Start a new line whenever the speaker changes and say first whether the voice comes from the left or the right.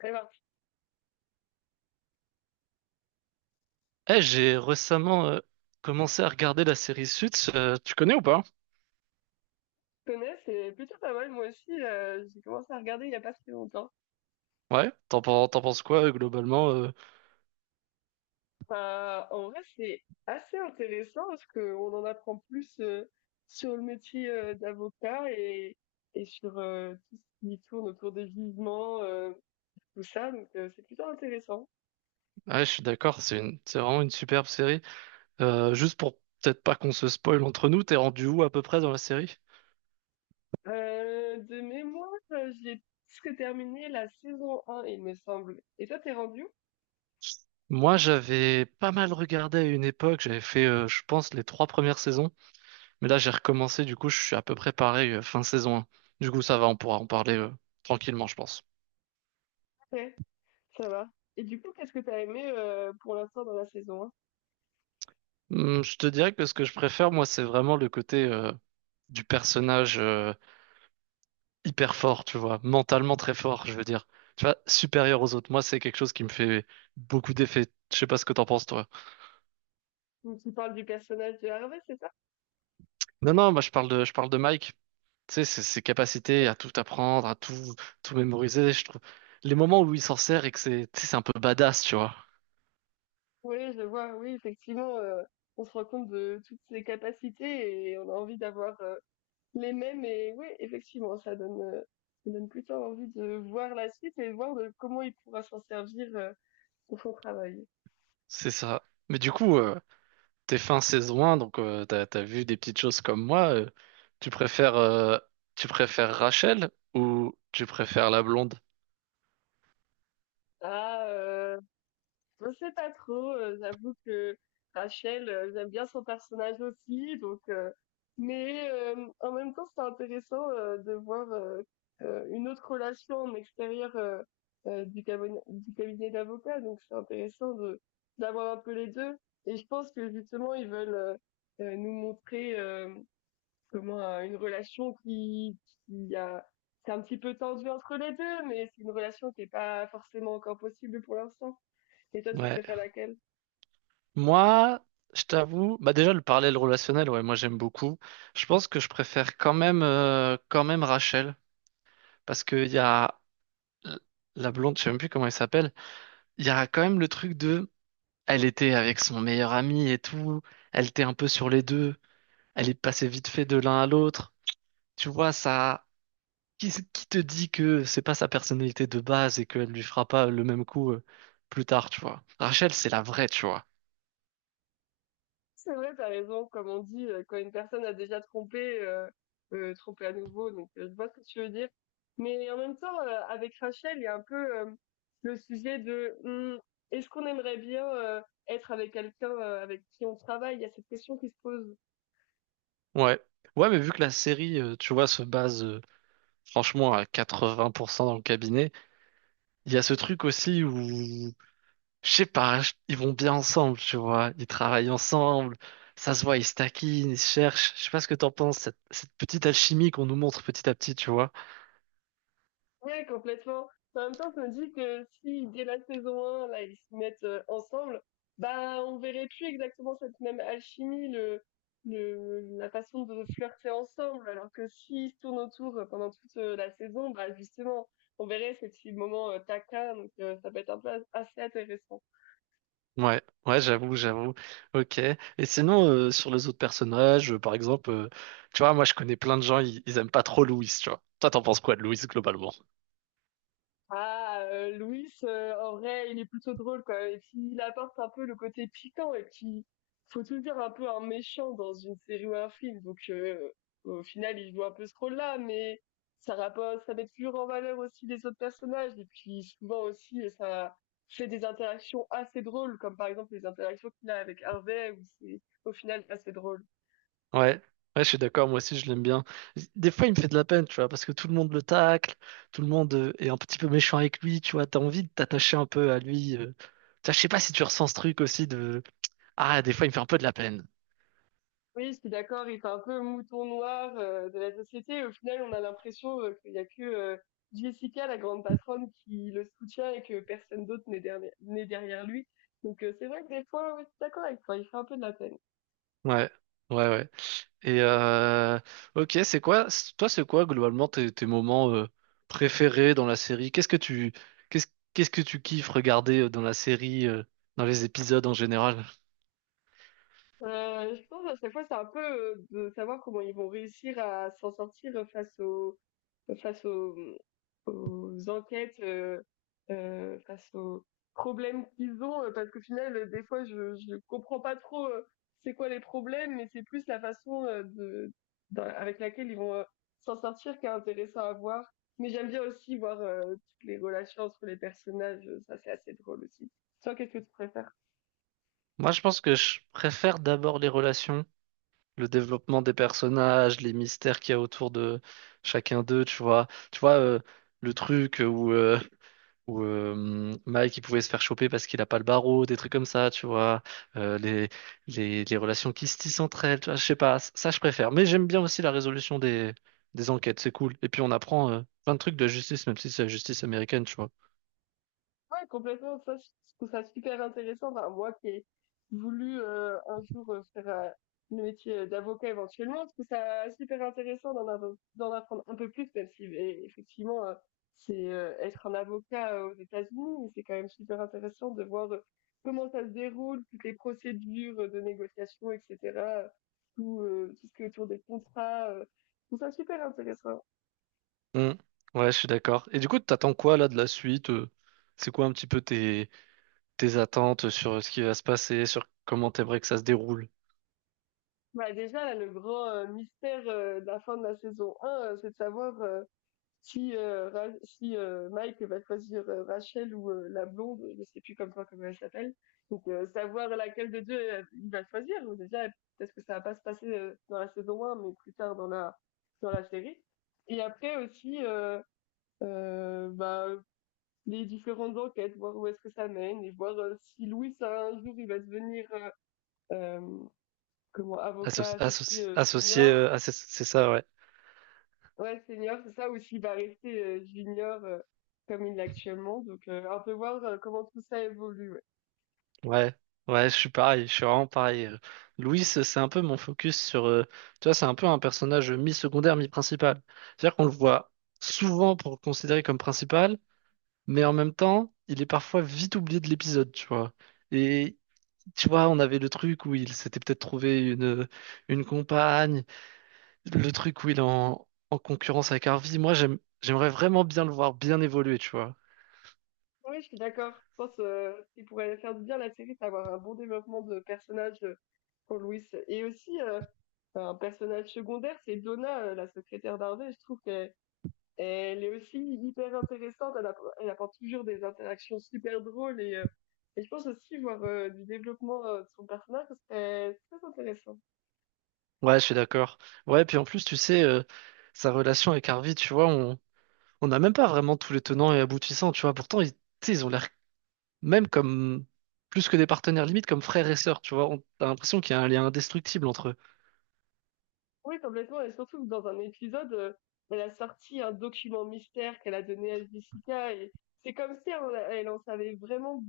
left: Alors,
right: J'ai récemment commencé à regarder la série Suits. Tu connais ou pas?
left: je connais, c'est plutôt pas mal. Moi aussi, j'ai commencé à regarder il y a pas si longtemps.
right: Ouais, t'en penses quoi globalement?
left: En vrai, c'est assez intéressant parce qu'on en apprend plus sur le métier d'avocat et sur tout ce qui tourne autour des jugements, tout ça. Donc, c'est plutôt intéressant.
right: Ouais, je suis d'accord, c'est vraiment une superbe série. Juste pour peut-être pas qu'on se spoil entre nous, t'es rendu où à peu près dans la série?
left: De mémoire, j'ai presque terminé la saison un il me semble. Et toi, t'es rendu où?
right: Moi, j'avais pas mal regardé à une époque, j'avais fait, je pense, les trois premières saisons. Mais là, j'ai recommencé, du coup, je suis à peu près pareil, fin saison 1. Du coup, ça va, on pourra en parler tranquillement, je pense.
left: Ouais, ça va. Et du coup, qu'est-ce que t'as aimé pour l'instant dans la saison 1?
right: Je te dirais que ce que je préfère, moi, c'est vraiment le côté du personnage. Hyper fort, tu vois, mentalement très fort, je veux dire. Tu vois, supérieur aux autres. Moi, c'est quelque chose qui me fait beaucoup d'effet. Je sais pas ce que t'en penses, toi.
left: Donc, tu parles du personnage de Harvey, c'est ça?
right: Non, non, moi, je parle de Mike. Tu sais, ses capacités à tout apprendre, tout mémoriser, je trouve. Les moments où il s'en sert et que c'est, tu sais, c'est un peu badass, tu vois.
left: Oui, je vois, oui, effectivement, on se rend compte de toutes ses capacités et on a envie d'avoir les mêmes. Et oui, effectivement, ça ça donne plutôt envie de voir la suite et de voir de comment il pourra s'en servir pour son travail.
right: C'est ça. Mais du coup, t'es fin saison 1, donc t'as vu des petites choses comme moi. Tu préfères, euh, tu préfères Rachel ou tu préfères la blonde?
left: Ah, euh, Je sais pas trop, j'avoue que Rachel, j'aime bien son personnage aussi, donc mais en même temps, c'est intéressant, de voir, une autre relation en extérieur, du cabone du cabinet d'avocats, donc c'est intéressant de d'avoir un peu les 2 et je pense que justement ils veulent nous montrer, comment, une relation qui a c'est un petit peu tendu entre les 2 mais c'est une relation qui est pas forcément encore possible pour l'instant. Et toi, tu
right: Ouais.
left: préfères laquelle?
right: Moi, je t'avoue, bah déjà le parallèle relationnel, ouais, moi j'aime beaucoup. Je pense que je préfère quand même, quand même Rachel, parce qu'il y a l- la blonde, je sais même plus comment elle s'appelle. Il y a quand même le truc de, elle était avec son meilleur ami et tout, elle était un peu sur les deux, elle est passée vite fait de l'un à l'autre. Tu vois, qui te dit que c'est pas sa personnalité de base et qu'elle lui fera pas le même coup, plus tard, tu vois. Rachel, c'est la vraie, tu vois.
left: C'est vrai, t'as raison. Comme on dit, quand une personne a déjà trompé, tromper à nouveau. Donc, je vois ce que tu veux dire. Mais en même temps, avec Rachel, il y a un peu le sujet de est-ce qu'on aimerait bien être avec quelqu'un avec qui on travaille? Il y a cette question qui se pose.
right: Ouais. Ouais, mais vu que la série, tu vois, se base franchement, à 80% dans le cabinet. Il y a ce truc aussi où, je sais pas, ils vont bien ensemble, tu vois. Ils travaillent ensemble. Ça se voit, ils se taquinent, ils se cherchent. Je sais pas ce que t'en penses, cette petite alchimie qu'on nous montre petit à petit, tu vois.
left: Ouais, complètement. Mais en même temps, je me dis que si dès la saison 1, là, ils se mettent ensemble, bah, on verrait plus exactement cette même alchimie, la façon de flirter ensemble. Alors que s'ils se tournent autour pendant toute la saison, bah, justement, on verrait ces petits moments taquins, donc ça peut être un peu assez intéressant.
right: Ouais, ouais, j'avoue, j'avoue. Ok. Et sinon, sur les autres personnages, par exemple, tu vois, moi je connais plein de gens, ils aiment pas trop Louis, tu vois. Toi, t'en penses quoi de Louis globalement?
left: Louis, en vrai, il est plutôt drôle, quoi et puis il apporte un peu le côté piquant et puis, faut tout dire un peu un méchant dans une série ou un film donc au final, il joue un peu ce rôle-là mais ça rappo ça met toujours en valeur aussi les autres personnages et puis souvent aussi, ça fait des interactions assez drôles comme, par exemple, les interactions qu'il a avec Harvey où c'est, au final, assez drôle.
right: Ouais, ouais, je suis d'accord, moi aussi je l'aime bien. Des fois il me fait de la peine, tu vois, parce que tout le monde le tacle, tout le monde est un petit peu méchant avec lui, tu vois, t'as envie de t'attacher un peu à lui. Tu vois, je sais pas si tu ressens ce truc aussi de... Ah, des fois il me fait un peu de la peine.
left: Oui, je suis d'accord, il fait un peu mouton noir, de la société et au final, on a l'impression, qu'il y a que, Jessica, la grande patronne, qui le soutient et que personne d'autre n'est derrière lui. Donc c'est vrai que des fois, oui, je suis d'accord avec toi, il fait un peu de la peine.
right: Ouais, ouais, ouais. Et Ok, toi c'est quoi globalement tes moments préférés dans la série? Qu'est-ce que tu... Qu'est-ce, qu'est-ce que tu kiffes regarder dans la série, dans les épisodes en général?
left: Je pense à chaque fois, c'est un peu, de savoir comment ils vont réussir à s'en sortir, face au face aux aux enquêtes, face aux problèmes qu'ils ont, parce qu'au final, des fois, je comprends pas trop, c'est quoi les problèmes, mais c'est plus la façon, de dans avec laquelle ils vont, s'en sortir qui est intéressant à voir. Mais j'aime bien aussi voir, toutes les relations entre les personnages, ça c'est assez drôle aussi. Toi, qu'est-ce que tu préfères?
right: Moi, je pense que je préfère d'abord les relations le développement des personnages, les mystères qu'il y a autour de chacun d'eux, tu vois. Tu vois, le truc où, euh, où Mike il pouvait se faire choper parce qu'il a pas le barreau, des trucs comme ça, tu vois. Euh, les, les relations qui se tissent entre elles, tu vois, je sais pas, ça je préfère. Mais j'aime bien aussi la résolution des enquêtes, c'est cool. Et puis on apprend plein de trucs de la justice, même si c'est la justice américaine, tu vois.
left: Ouais, complètement. Ça, je trouve ça super intéressant. Enfin, moi qui ai voulu un jour faire le métier d'avocat éventuellement, je trouve ça super intéressant d'en d'en apprendre un peu plus, même si effectivement, c'est être un avocat aux États-Unis, mais c'est quand même super intéressant de voir comment ça se déroule, toutes les procédures de négociation, etc. Tout, tout ce qui est autour des contrats. Je trouve ça super intéressant.
right: Hmm. Ouais, je suis d'accord. Et du coup, t'attends quoi là de la suite? C'est quoi un petit peu tes attentes sur ce qui va se passer, sur comment t'aimerais que ça se déroule.
left: Bah, déjà, là, le grand mystère de la fin de la saison 1, c'est de savoir... si, Mike va choisir Rachel ou la blonde, je sais plus comment elle s'appelle. Donc savoir laquelle de deux il va choisir. Déjà peut-être que ça va pas se passer dans la saison un, mais plus tard dans la série. Et après aussi bah, les différentes enquêtes, voir où est-ce que ça mène et voir si Louis un jour il va devenir euh, comment avocat aussi
right: Associé,
left: senior.
right: c'est ça, ouais.
left: Ouais, senior, c'est ça, ou s'il va rester junior comme il l'est actuellement. Donc, on peut voir comment tout ça évolue. Ouais.
right: Ouais, ouais, je suis pareil, je suis vraiment pareil. Louis, c'est un peu mon focus sur... tu vois, c'est un peu un personnage mi-secondaire, mi-principal. C'est-à-dire qu'on le voit souvent pour le considérer comme principal, mais en même temps, il est parfois vite oublié de l'épisode, tu vois. Et... Tu vois, on avait le truc où il s'était peut-être trouvé une compagne, le truc où il est en concurrence avec Harvey, j'aimerais vraiment bien le voir bien évoluer, tu vois.
left: Oui, je suis d'accord. Je pense qu'il pourrait faire du bien à la série d'avoir un bon développement de personnage pour Louis. Et aussi, enfin, un personnage secondaire, c'est Donna, la secrétaire d'Harvey. Je trouve qu'elle est aussi hyper intéressante. Elle apporte toujours des interactions super drôles. Et je pense aussi voir du développement de son personnage, ce serait très intéressant.
right: Ouais, je suis d'accord. Ouais, puis en plus, tu sais, sa relation avec Harvey, tu vois, on n'a même pas vraiment tous les tenants et aboutissants, tu vois. Pourtant, tu sais, ils ont l'air même comme plus que des partenaires limite, comme frères et sœurs, tu vois. On a l'impression qu'il y a un lien indestructible entre eux.
left: Oui, complètement et surtout que dans un épisode, elle a sorti un document mystère qu'elle a donné à Jessica et c'est comme si elle en savait vraiment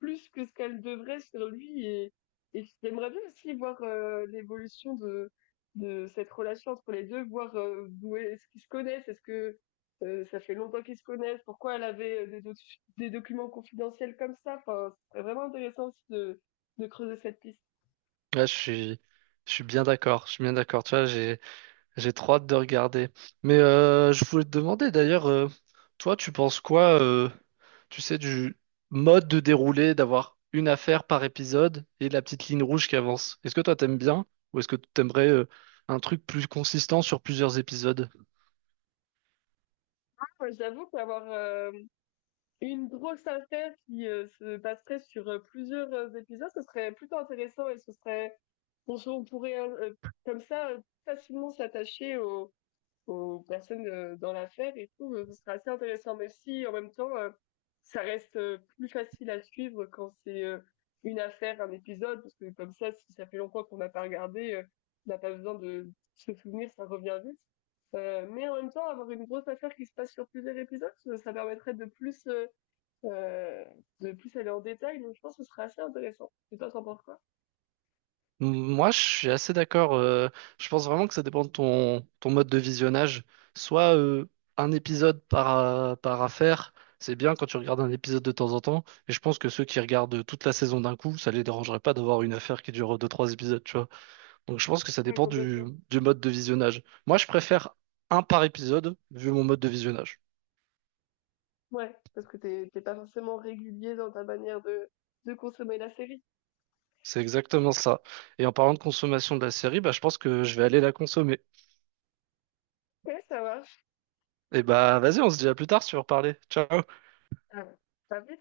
left: plus que ce qu'elle devrait sur lui et j'aimerais bien aussi voir, l'évolution de cette relation entre les 2, voir, d'où est-ce qu'ils se connaissent? Est-ce que, ça fait longtemps qu'ils se connaissent? Pourquoi elle avait, des doc des documents confidentiels comme ça? Enfin, ce vraiment intéressant aussi de creuser cette piste.
right: Ouais, je suis bien d'accord, je suis bien d'accord. Tu vois, j'ai trop hâte de regarder. Mais je voulais te demander d'ailleurs, toi, tu penses quoi, tu sais, du mode de déroulé, d'avoir une affaire par épisode et la petite ligne rouge qui avance. Est-ce que toi, t'aimes bien ou est-ce que tu aimerais un truc plus consistant sur plusieurs épisodes?
left: Moi, j'avoue qu'avoir, hem une grosse affaire qui, se passerait sur, plusieurs, épisodes, ce serait plutôt intéressant et ce serait on se on pourrait, comme ça, facilement s'attacher aux aux personnes, dans l'affaire et tout, ce serait assez intéressant. Mais si en même temps, ça reste, plus facile à suivre quand c'est, une affaire, un épisode, parce que comme ça, si ça fait longtemps qu'on n'a pas regardé, on n'a pas besoin de se souvenir, ça revient vite. Mais en même temps, avoir une grosse affaire qui se passe sur plusieurs épisodes, ça permettrait euh, de plus aller en détail, donc je pense que ce serait assez intéressant. Et toi, t'en penses quoi?
right: Moi, je suis assez d'accord. Je pense vraiment que ça dépend de ton mode de visionnage. Soit un épisode par par affaire, c'est bien quand tu regardes un épisode de temps en temps. Et je pense que ceux qui regardent toute la saison d'un coup, ça les dérangerait pas d'avoir une affaire qui dure deux, trois épisodes, tu vois. Donc je pense que ça
left: Ouais,
right: dépend
left: complètement.
right: du mode de visionnage. Moi, je préfère un par épisode vu mon mode de visionnage.
left: Ouais, parce que t'es pas forcément régulier dans ta manière de consommer la série.
right: C'est exactement ça. Et en parlant de consommation de la série, bah, je pense que je vais aller la consommer.
left: Ouais, ça marche.
right: Et bah vas-y, on se dit à plus tard si tu veux reparler. Ciao.
left: Ah, t'as vu,